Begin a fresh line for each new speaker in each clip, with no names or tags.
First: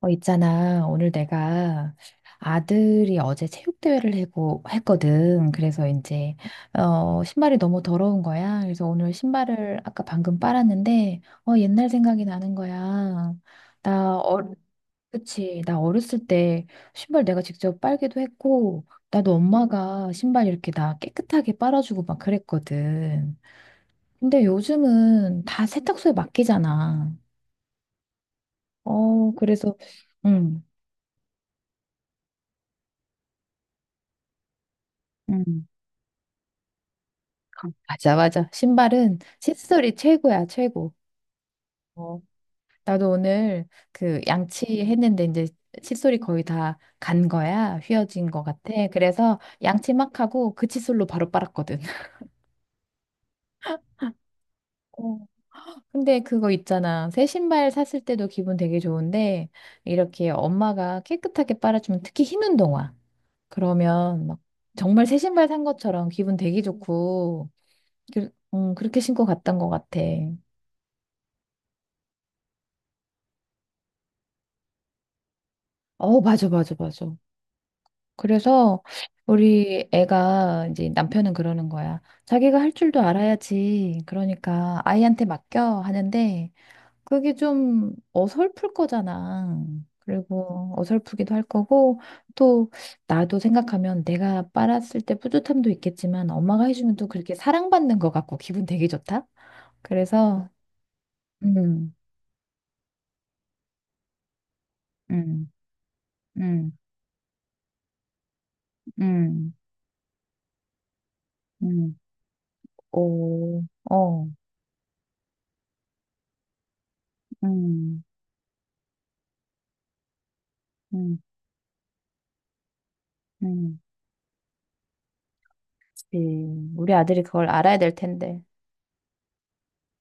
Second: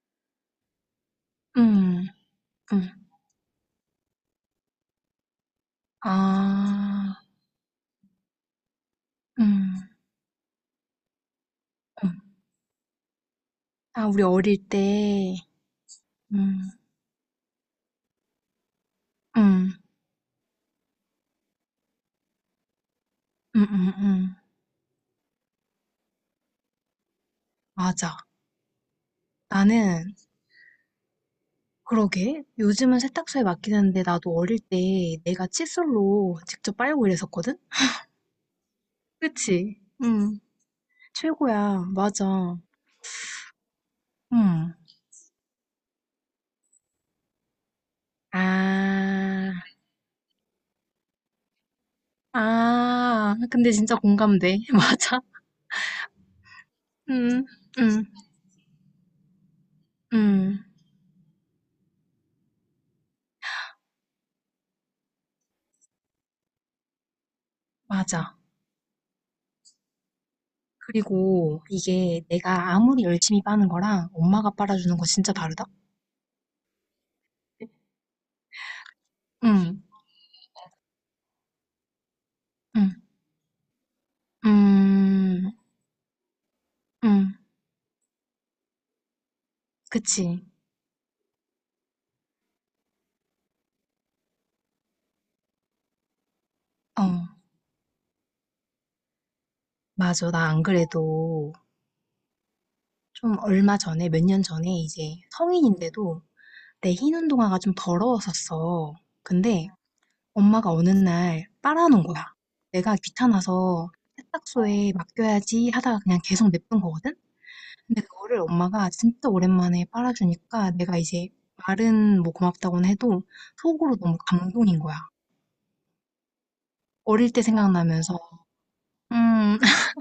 있잖아. 오늘 내가
음. 음.
아들이 어제 체육대회를 하고 했거든. 그래서 이제,
아.
신발이 너무 더러운 거야. 그래서 오늘 신발을
음.
아까 방금 빨았는데, 옛날
음.
생각이 나는 거야.
아
나,
우리 어릴 때.
그치. 나 어렸을 때
음.
신발 내가 직접 빨기도 했고, 나도
음.
엄마가 신발 이렇게 나 깨끗하게 빨아주고 막 그랬거든.
음음음.
근데 요즘은 다 세탁소에 맡기잖아.
맞아.
그래서,
나는...
응.
그러게. 요즘은 세탁소에 맡기는데 나도 어릴 때 내가
응.
칫솔로 직접 빨고 이랬었거든?
맞아, 맞아. 신발은
그치?
칫솔이
응.
최고야, 최고.
최고야.
어,
맞아.
나도 오늘 그
응.
양치했는데 이제 칫솔이 거의 다 간 거야. 휘어진 거 같아. 그래서
아.
양치 막 하고 그 칫솔로 바로 빨았거든.
아. 근데 진짜 공감돼.
어,
맞아.
근데 그거 있잖아. 새
응.
신발 샀을
응.
때도 기분 되게 좋은데 이렇게
응.
엄마가 깨끗하게 빨아주면 특히 흰 운동화. 그러면 막 정말 새 신발 산 것처럼 기분 되게 좋고
맞아.
그렇게 신고 갔던 것 같아.
그리고 이게 내가 아무리 열심히 빠는 거랑 엄마가 빨아주는 거 진짜 다르다?
맞아, 맞아, 맞아. 그래서
응,
우리 애가 이제 남편은 그러는 거야. 자기가 할
응,
줄도 알아야지. 그러니까 아이한테
음,
맡겨 하는데
응,
그게 좀 어설플 거잖아.
그치.
그리고 어설프기도 할 거고 또 나도 생각하면 내가 빨았을 때 뿌듯함도 있겠지만 엄마가 해주면
어,
또 그렇게 사랑받는 것 같고 기분 되게 좋다.
맞아.
그래서
나 안 그래도
음,
좀 얼마 전에, 몇 년 전에 이제
음,
성인인데도
음,
내 흰 운동화가 좀 더러웠었어.
음,
근데 엄마가 어느 날
음,
빨아놓은 거야. 내가
오,
귀찮아서
어.
세탁소에 맡겨야지 하다가 그냥 계속 냅둔 거거든? 근데
음,
그거를 엄마가 진짜 오랜만에 빨아주니까 내가
음,
이제 말은 뭐 고맙다고는 해도
음.
속으로 너무 감동인 거야.
우리 아들이
어릴 때
그걸 알아야 될
생각나면서,
텐데.
음.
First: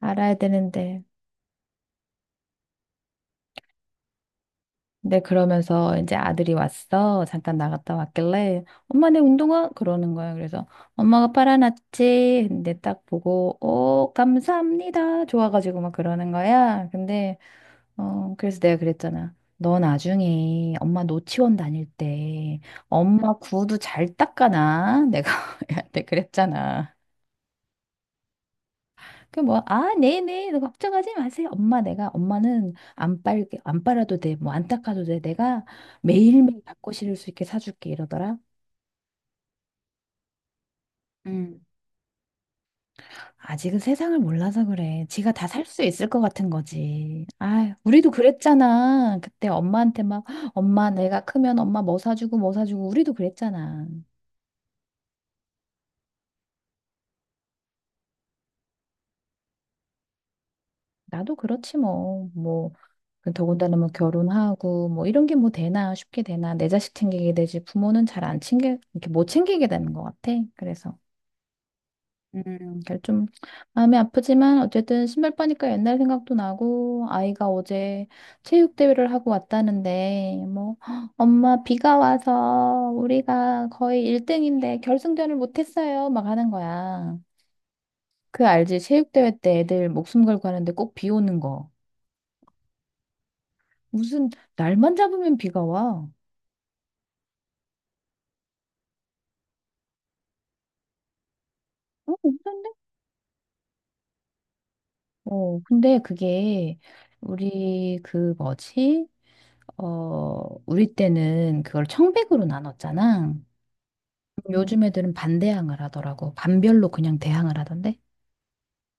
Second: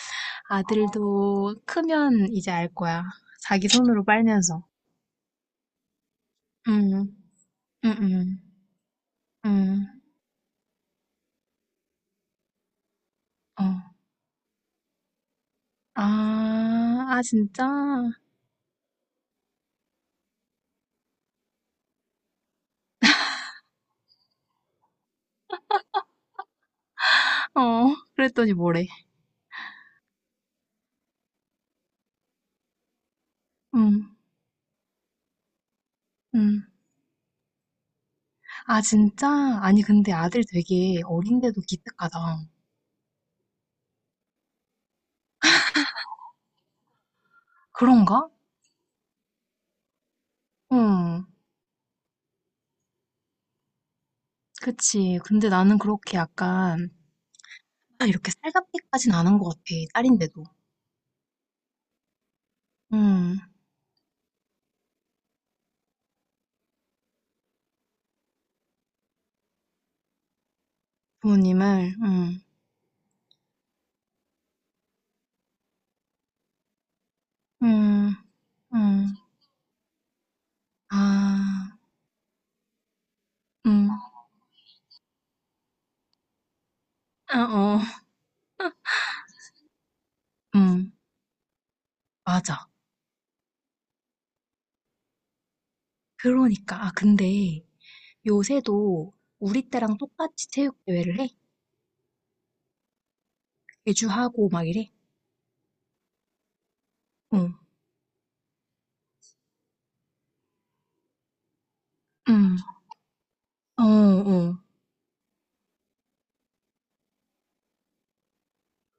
알아야 되는데.
아들도 크면 이제 알 거야. 자기 손으로 빨면서.
근데 그러면서 이제 아들이
음,
왔어. 잠깐
음,
나갔다
음,
왔길래, 엄마 내 운동화?
음,
그러는 거야. 그래서 엄마가 빨아놨지. 근데 딱 보고,
어.
오, 감사합니다. 좋아가지고 막
아,
그러는 거야.
아,
근데,
진짜?
그래서 내가 그랬잖아. 너 나중에 엄마 노치원 다닐 때 엄마 구두 잘 닦아놔. 내가 얘한테 그랬잖아.
어, 그랬더니 뭐래.
그 뭐, 아, 네네, 너 걱정하지 마세요. 엄마, 내가, 엄마는 안 빨, 안
음,
빨아도 돼. 뭐, 안 닦아도 돼. 내가 매일매일
음.
닦고 실을 수 있게 사줄게. 이러더라.
아, 진짜? 아니, 근데 아들 되게
음.
어린데도 기특하다.
아직은 세상을 몰라서 그래. 지가 다 살 수 있을 것 같은 거지. 아, 우리도
그런가?
그랬잖아. 그때 엄마한테 막, 엄마, 내가
응.
크면 엄마 뭐 사주고 뭐 사주고, 우리도 그랬잖아.
그치. 근데 나는 그렇게 약간 아, 이렇게 살갑게까지는 안 한 것 같아. 딸인데도.
나도 그렇지 뭐. 뭐. 그
음,
더군다나 뭐 결혼하고 뭐 이런 게 뭐 되나 쉽게 되나 내 자식 챙기게 되지 부모는 잘 안 챙겨 이렇게 못 챙기게 되는 것 같아. 그래서
부모님을,
그좀 마음이 아프지만 어쨌든 신발 빠니까 옛날 생각도 나고 아이가 어제
음,
체육
음,
대회를 하고 왔다는데 뭐 "헉, 엄마
아,
비가 와서 우리가
음,
거의 1등인데 결승전을 못 했어요. 막 하는 거야.
아, 어,
그 알지? 체육 대회 때 애들 목숨 걸고 하는데
음,
꼭 비 오는 거.
맞아.
무슨 날만 잡으면 비가 와.
그러니까. 아, 근데 요새도 우리 때랑 똑같이 체육대회를 해? 개주하고 막 이래?
근데 그게
응,
우리 그 뭐지? 어, 우리 때는 그걸 청백으로
응,
나눴잖아. 음.
어, 어.
요즘 애들은 반대항을 하더라고. 반별로 그냥 대항을 하던데.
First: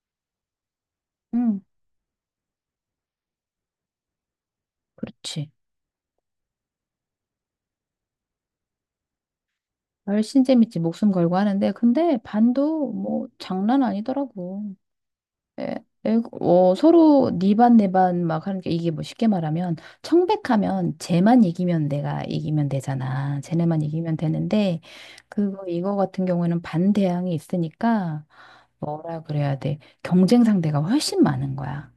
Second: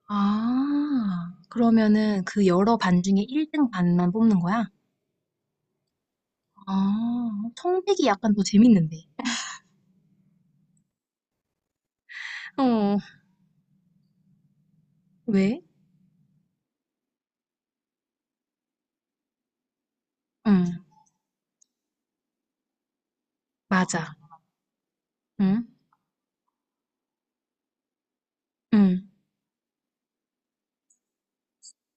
아,
응,
그러면은 그 여러 반 중에 1등 반만 뽑는 거야?
그렇지.
아, 성백이 약간 더 재밌는데.
훨씬 재밌지. 목숨 걸고 하는데. 근데 반도
어,
뭐 장난 아니더라고.
왜?
에, 서로 네 반 내 반 막 하는 게 이게 뭐 쉽게 말하면
응.
청백하면 쟤만 이기면 내가 이기면 되잖아. 쟤네만
맞아.
이기면 되는데 그거
응?
이거 같은 경우에는 반대항이 있으니까
응.
뭐라 그래야 돼. 경쟁 상대가 훨씬 많은 거야.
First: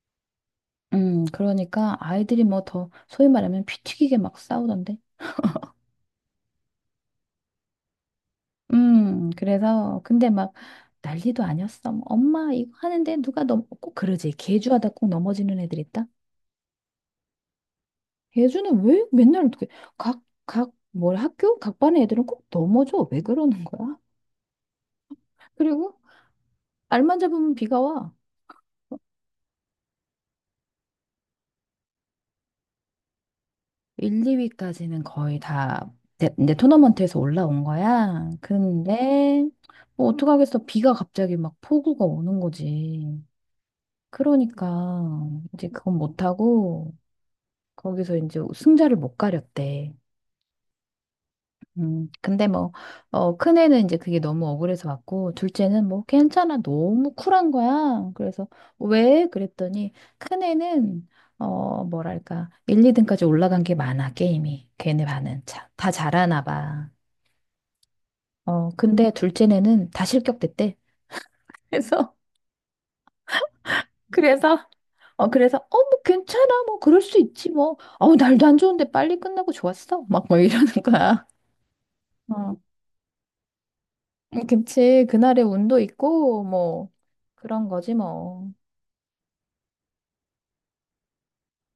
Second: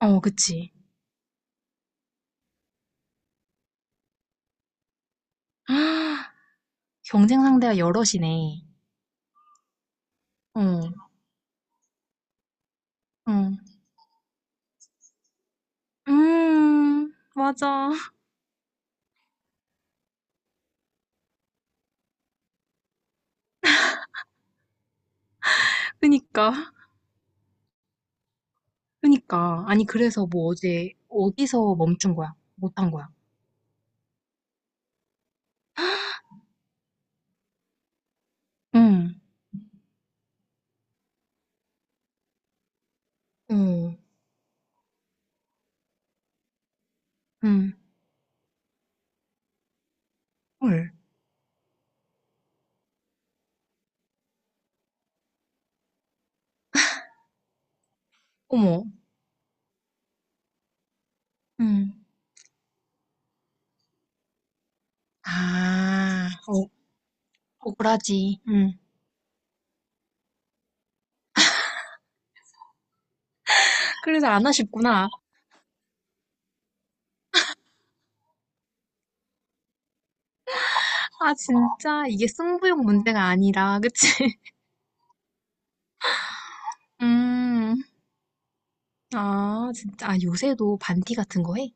어, 그치.
그러니까 아이들이 뭐 더 소위 말하면 피 튀기게 막 싸우던데.
아, 경쟁 상대가 여럿이네.
그래서 근데 막
응.
난리도 아니었어. 뭐 엄마 이거 하는데 누가
응.
넘, 꼭 그러지. 개주하다 꼭 넘어지는 애들 있다.
음. 맞아.
예주는 왜 맨날 어떻게 각, 각, 뭘 학교? 각 반의 애들은 꼭 넘어져. 왜 그러는 거야? 그리고
그니까.
알만 잡으면 비가 와.
그니까. 아니, 그래서 뭐 어제 어디서 멈춘 거야? 못한 거야?
1, 2위까지는 거의 다 내 토너먼트에서 올라온 거야.
응.
근데 뭐 어떡하겠어. 비가 갑자기 막 폭우가 오는 거지.
응.
그러니까 이제 그건 못하고
응.
거기서 이제 승자를 못 가렸대.
헐.
근데 뭐, 큰애는 이제 그게 너무 억울해서 왔고, 둘째는 뭐, 괜찮아. 너무 쿨한 거야. 그래서,
어머.
왜? 그랬더니, 큰애는,
응.
뭐랄까, 1, 2등까지 올라간 게 많아, 게임이. 걔네 반은. 자, 다
아.
잘하나
어,
봐.
억울하지. 응.
근데 둘째네는 다 실격됐대. 그래서,
그래서 안 하셨
그래서,
구나
그래서, 뭐, 괜찮아. 뭐, 그럴 수 있지, 뭐. 어우, 날도 안 좋은데 빨리 끝나고 좋았어. 막, 뭐 이러는 거야.
아, 진짜. 이게
어.
승부욕 문제가 아니라, 그치?
그 김치 그날의 운도 있고 뭐 그런
음,
거지 뭐.
아, 진짜. 아, 요새도 반티 같은 거 해?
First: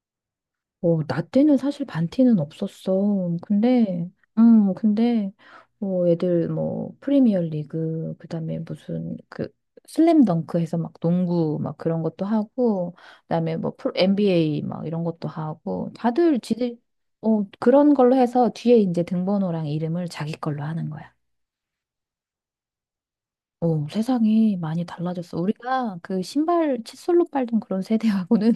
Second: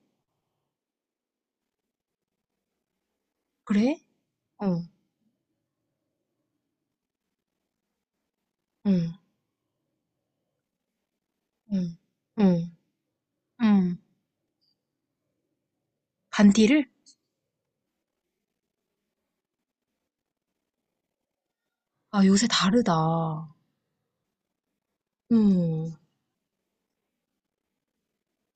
나 때는 사실 반티는 없었어.
그래?
근데
어,
근데 뭐 애들 뭐 프리미어 리그 그다음에
응,
무슨 그 슬램덩크 해서 막 농구 막
응,
그런 것도
응,
하고 그다음에 뭐 프로,
응.
NBA 막 이런 것도 하고 다들 지들
반디를?
그런 걸로 해서 뒤에 이제 등번호랑 이름을 자기 걸로 하는 거야.
아, 요새 다르다.
세상이 많이 달라졌어.
음.
우리가 그 신발 칫솔로 빨던 그런 세대하고는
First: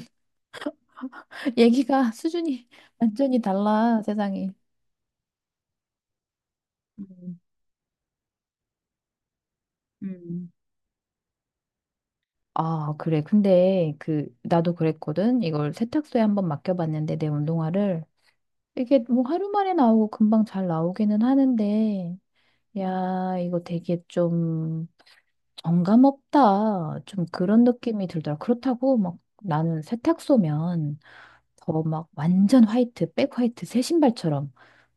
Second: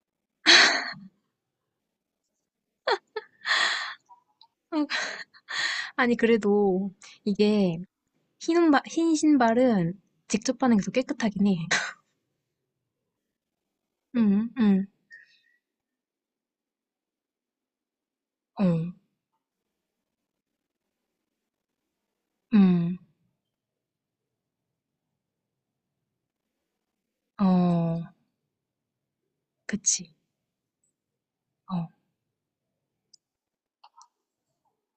얘기가 수준이 완전히 달라, 세상이.
음, 아니, 그래도
음,
이게 흰, 운바, 흰 신발은
음,
직접 바는 게 더 깨끗하긴 해.
아, 그래. 근데 그
응,
나도
응,
그랬거든. 이걸 세탁소에 한번 맡겨봤는데 내 운동화를
어,
이게 뭐 하루 만에 나오고 금방 잘 나오기는 하는데
응,
야, 이거 되게 좀 정감 없다. 좀 그런
어,
느낌이 들더라. 그렇다고 막 나는
그치.
세탁소면 더
어,
막 완전 화이트, 백 화이트, 새 신발처럼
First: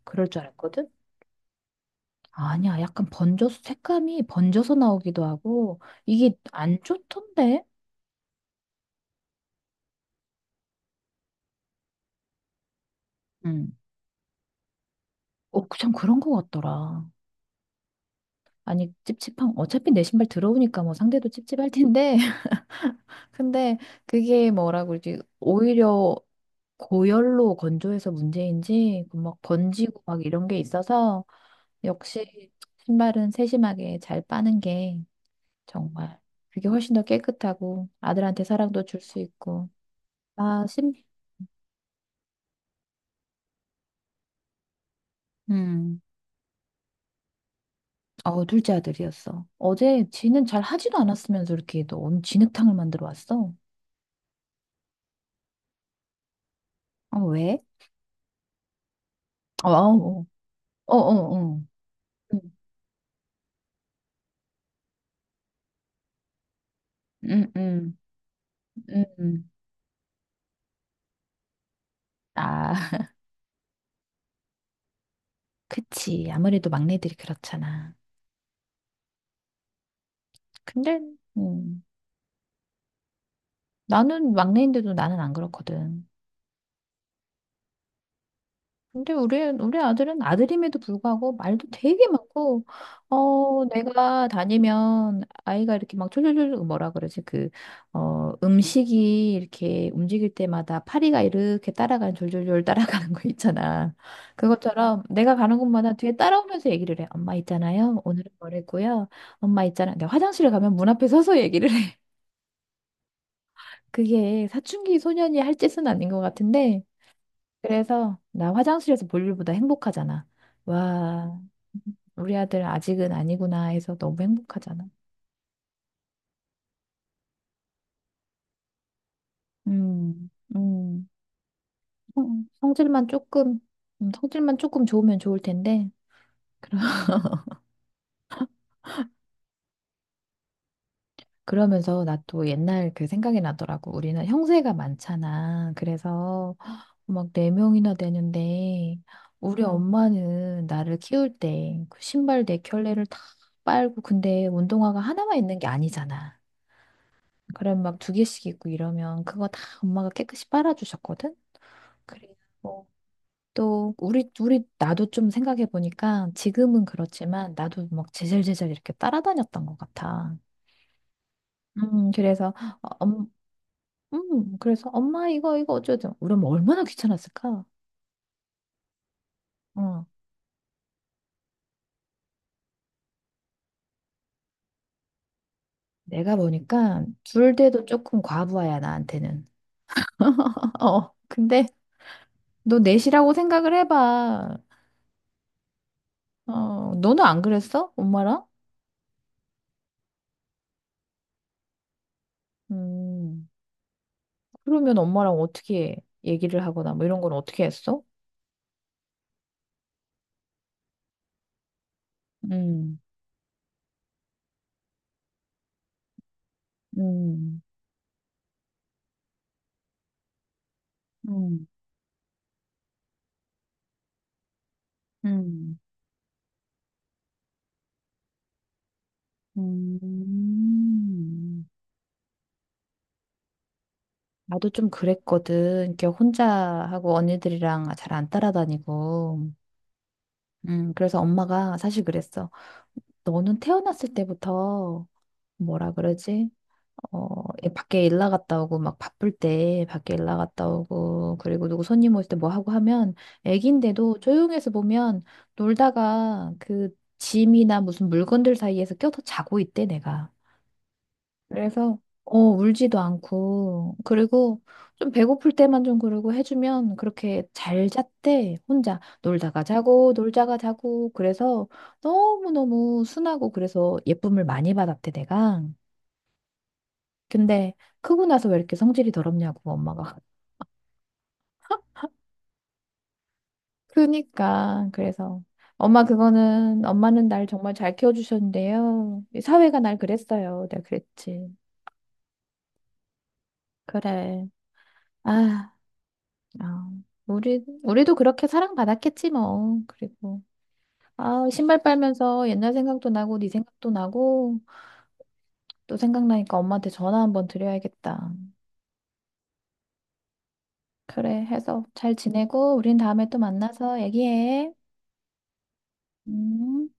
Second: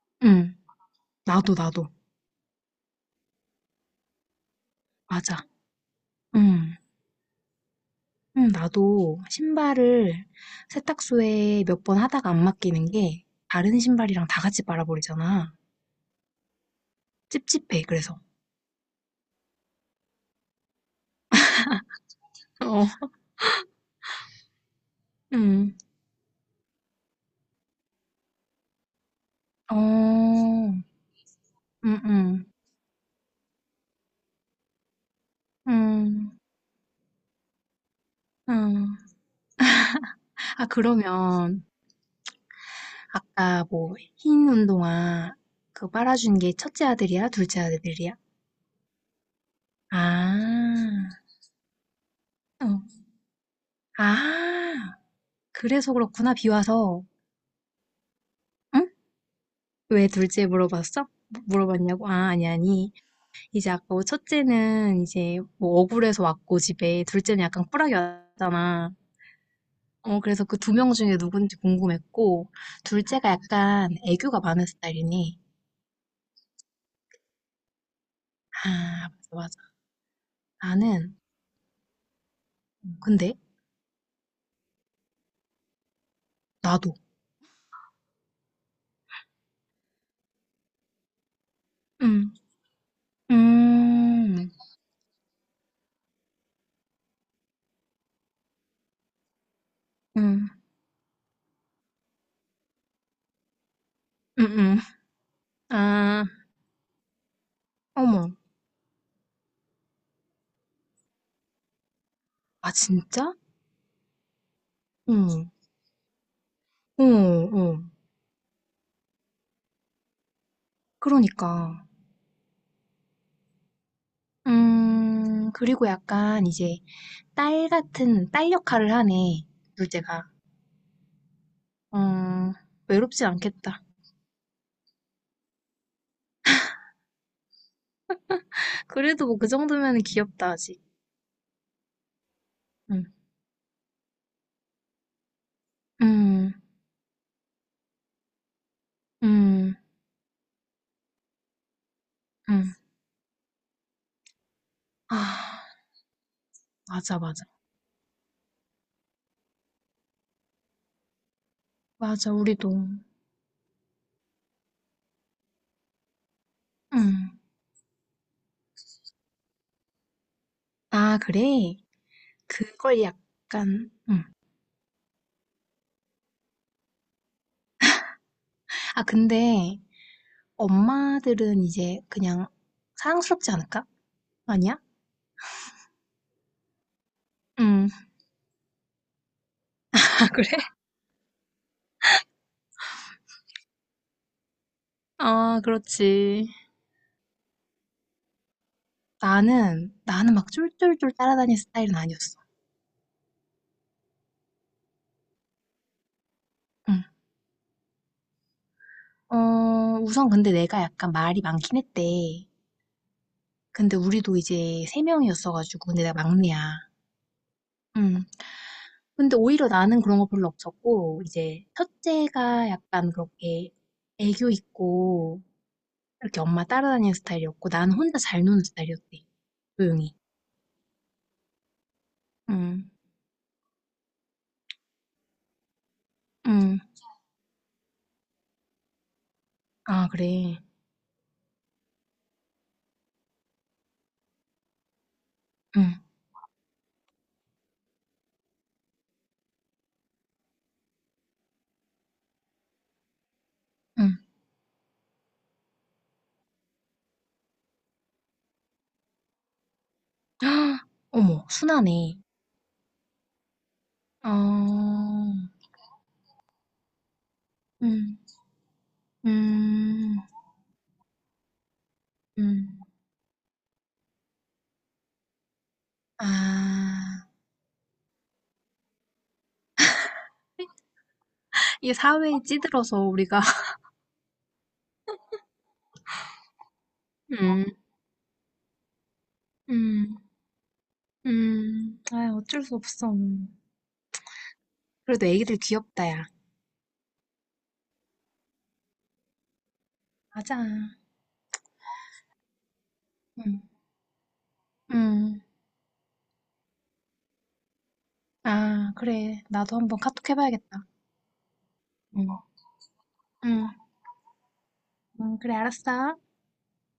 그럴 줄
응.
알았거든?
나도.
아니야. 약간 번져서, 색감이 번져서 나오기도
맞아.
하고, 이게
응,
안 좋던데?
응, 나도 신발을 세탁소에 몇 번 하다가 안 맡기는 게
응.
다른 신발이랑 다 같이 빨아버리잖아.
참 그런 거 같더라.
찝찝해, 그래서.
아니, 찝찝한, 어차피 내 신발 들어오니까 뭐 상대도 찝찝할 텐데,
어,
근데 그게 뭐라 그러지?
응.
오히려 고열로 건조해서 문제인지 그막
어.
번지고 막 이런 게
음음.
있어서
음.
역시 신발은 세심하게 잘 빠는 게 정말
음.
그게 훨씬 더 깨끗하고 아들한테 사랑도
음.
줄 수 있고 아,
아
심,
그러면 아까 뭐 흰 운동화 그거
음,
빨아준 게 첫째 아들이야? 둘째 아들이야?
둘째 아들이었어. 어제 지는 잘 하지도
아.
않았으면서 이렇게 너 오늘
어.
진흙탕을 만들어 왔어.
아. 그래서 그렇구나. 비 와서.
어, 왜?
응?
어,
왜
어,
둘째
어, 어,
물어봤어?
어.
물어봤냐고? 아, 아니,
음,
아니. 이제 아까 뭐 첫째는 이제 뭐 억울해서 왔고 집에 둘째는
음,
약간 쿨하게
음,
왔잖아.
음.
어, 그래서 그 두 명 중에 누군지 궁금했고,
아,
둘째가 약간 애교가 많은 스타일이니.
그치. 아무래도 막내들이 그렇잖아.
아, 맞아, 맞아.
근데,
나는,
음.
근데,
나는 막내인데도 나는 안 그렇거든.
나도.
근데 우리 아들은 아들임에도 불구하고 말도 되게
음,
많고, 내가
음,
다니면 아이가 이렇게 막 졸졸졸 뭐라 그러지? 음식이 이렇게 움직일
음,
때마다 파리가 이렇게 따라가는 졸졸졸 따라가는 거 있잖아.
음, 음.
그것처럼 내가 가는 곳마다 뒤에
아,
따라오면서 얘기를 해. 엄마 있잖아요. 오늘은
어머.
뭘 했고요. 엄마 있잖아. 내가 화장실에 가면 문 앞에 서서 얘기를 해.
아, 진짜?
그게 사춘기 소년이
응,
할 짓은 아닌 것 같은데,
어, 어.
그래서 나 화장실에서 볼 일보다 행복하잖아. 와,
그러니까.
우리 아들 아직은 아니구나 해서 너무 행복하잖아.
그리고 약간 이제 딸 같은, 딸 역할을 하네, 둘째가.
음, 음, 성-
음,
성질만
외롭지
조금,
않겠다.
성질만 조금 좋으면 좋을 텐데. 그러-
그래도 뭐 그 정도면 귀엽다, 아직.
그러면서 나 또 옛날 그
음,
생각이 나더라고. 우리는 형제가 많잖아.
음,
그래서 막 네 명이나 되는데 우리
음.
엄마는 나를 키울 때 그 신발 네
응.
켤레를 다 빨고 근데 운동화가 하나만 있는
아,
게 아니잖아.
맞아, 맞아.
그럼 막 두 개씩 있고 이러면 그거 다 엄마가 깨끗이 빨아주셨거든?
맞아, 우리도.
그리고 또 우리 나도 좀 생각해 보니까 지금은
응.
그렇지만 나도 막 제잘제잘 이렇게 따라다녔던 것 같아.
아, 그래?
그래서 어,
그걸
엄,
약간, 응.
그래서 엄마 이거 이거 어쩌죠? 우리 엄마 얼마나 귀찮았을까?
아, 근데
어
엄마들은 이제 그냥 사랑스럽지 않을까? 아니야?
내가 보니까 둘 돼도
응.
조금 과부하야 나한테는.
아, 그래?
근데 너 넷이라고 생각을 해봐.
아, 그렇지.
너는 안 그랬어? 엄마랑?
나는 막 쫄쫄쫄 따라다니는 스타일은 아니었어.
음. 그러면 엄마랑 어떻게 얘기를 하거나
응.
뭐 이런 건 어떻게 했어?
어, 우선 근데 내가 약간 말이 많긴 했대.
음,
근데 우리도 이제 세 명이었어가지고, 근데 내가 막내야.
음,
응. 근데 오히려 나는 그런 거 별로 없었고, 이제
음,
첫째가 약간 그렇게 애교 있고,
음,
이렇게 엄마 따라다니는 스타일이었고, 나는 혼자 잘 노는 스타일이었대. 조용히.
음.
응,
나도 좀 그랬거든. 이렇게 혼자
응.
하고 언니들이랑 잘 안 따라다니고.
아, 그래.
그래서 엄마가 사실 그랬어. 너는 태어났을 때부터 뭐라
응,
그러지? 애 밖에 일 나갔다 오고 막 바쁠 때 밖에 일 나갔다 오고 그리고 누구 손님 올 때 뭐 하고 하면
응.
애기인데도 조용해서 보면 놀다가 그 짐이나 무슨 물건들 사이에서 껴서 자고 있대 내가.
헉, 어머,
그래서
순하네.
울지도 않고
어,
그리고 좀 배고플 때만 좀 그러고 해주면 그렇게 잘
응,
잤대 혼자 놀다가 자고
음,
놀다가 자고 그래서
음.
너무너무 순하고 그래서 예쁨을 많이 받았대 내가.
아,
근데 크고 나서 왜 이렇게 성질이 더럽냐고 엄마가.
이게 사회에 찌들어서 우리가,
그니까 그래서 엄마 그거는 엄마는 날
음,
정말 잘 키워주셨는데요. 이 사회가 날
음,
그랬어요. 내가 그랬지.
아, 어쩔 수 없어.
그래.
그래도 애기들
아,
귀엽다, 야.
아, 우리도 그렇게 사랑받았겠지 뭐. 그리고
맞아.
아 신발 빨면서 옛날 생각도 나고 네
음,
생각도 나고
음.
또 생각나니까 엄마한테 전화 한번 드려야겠다.
아, 그래. 나도 한번 카톡 해봐야겠다.
그래 해서 잘
음.
지내고 우린 다음에 또
응,
만나서 얘기해.
응, 그래, 알았어.
음.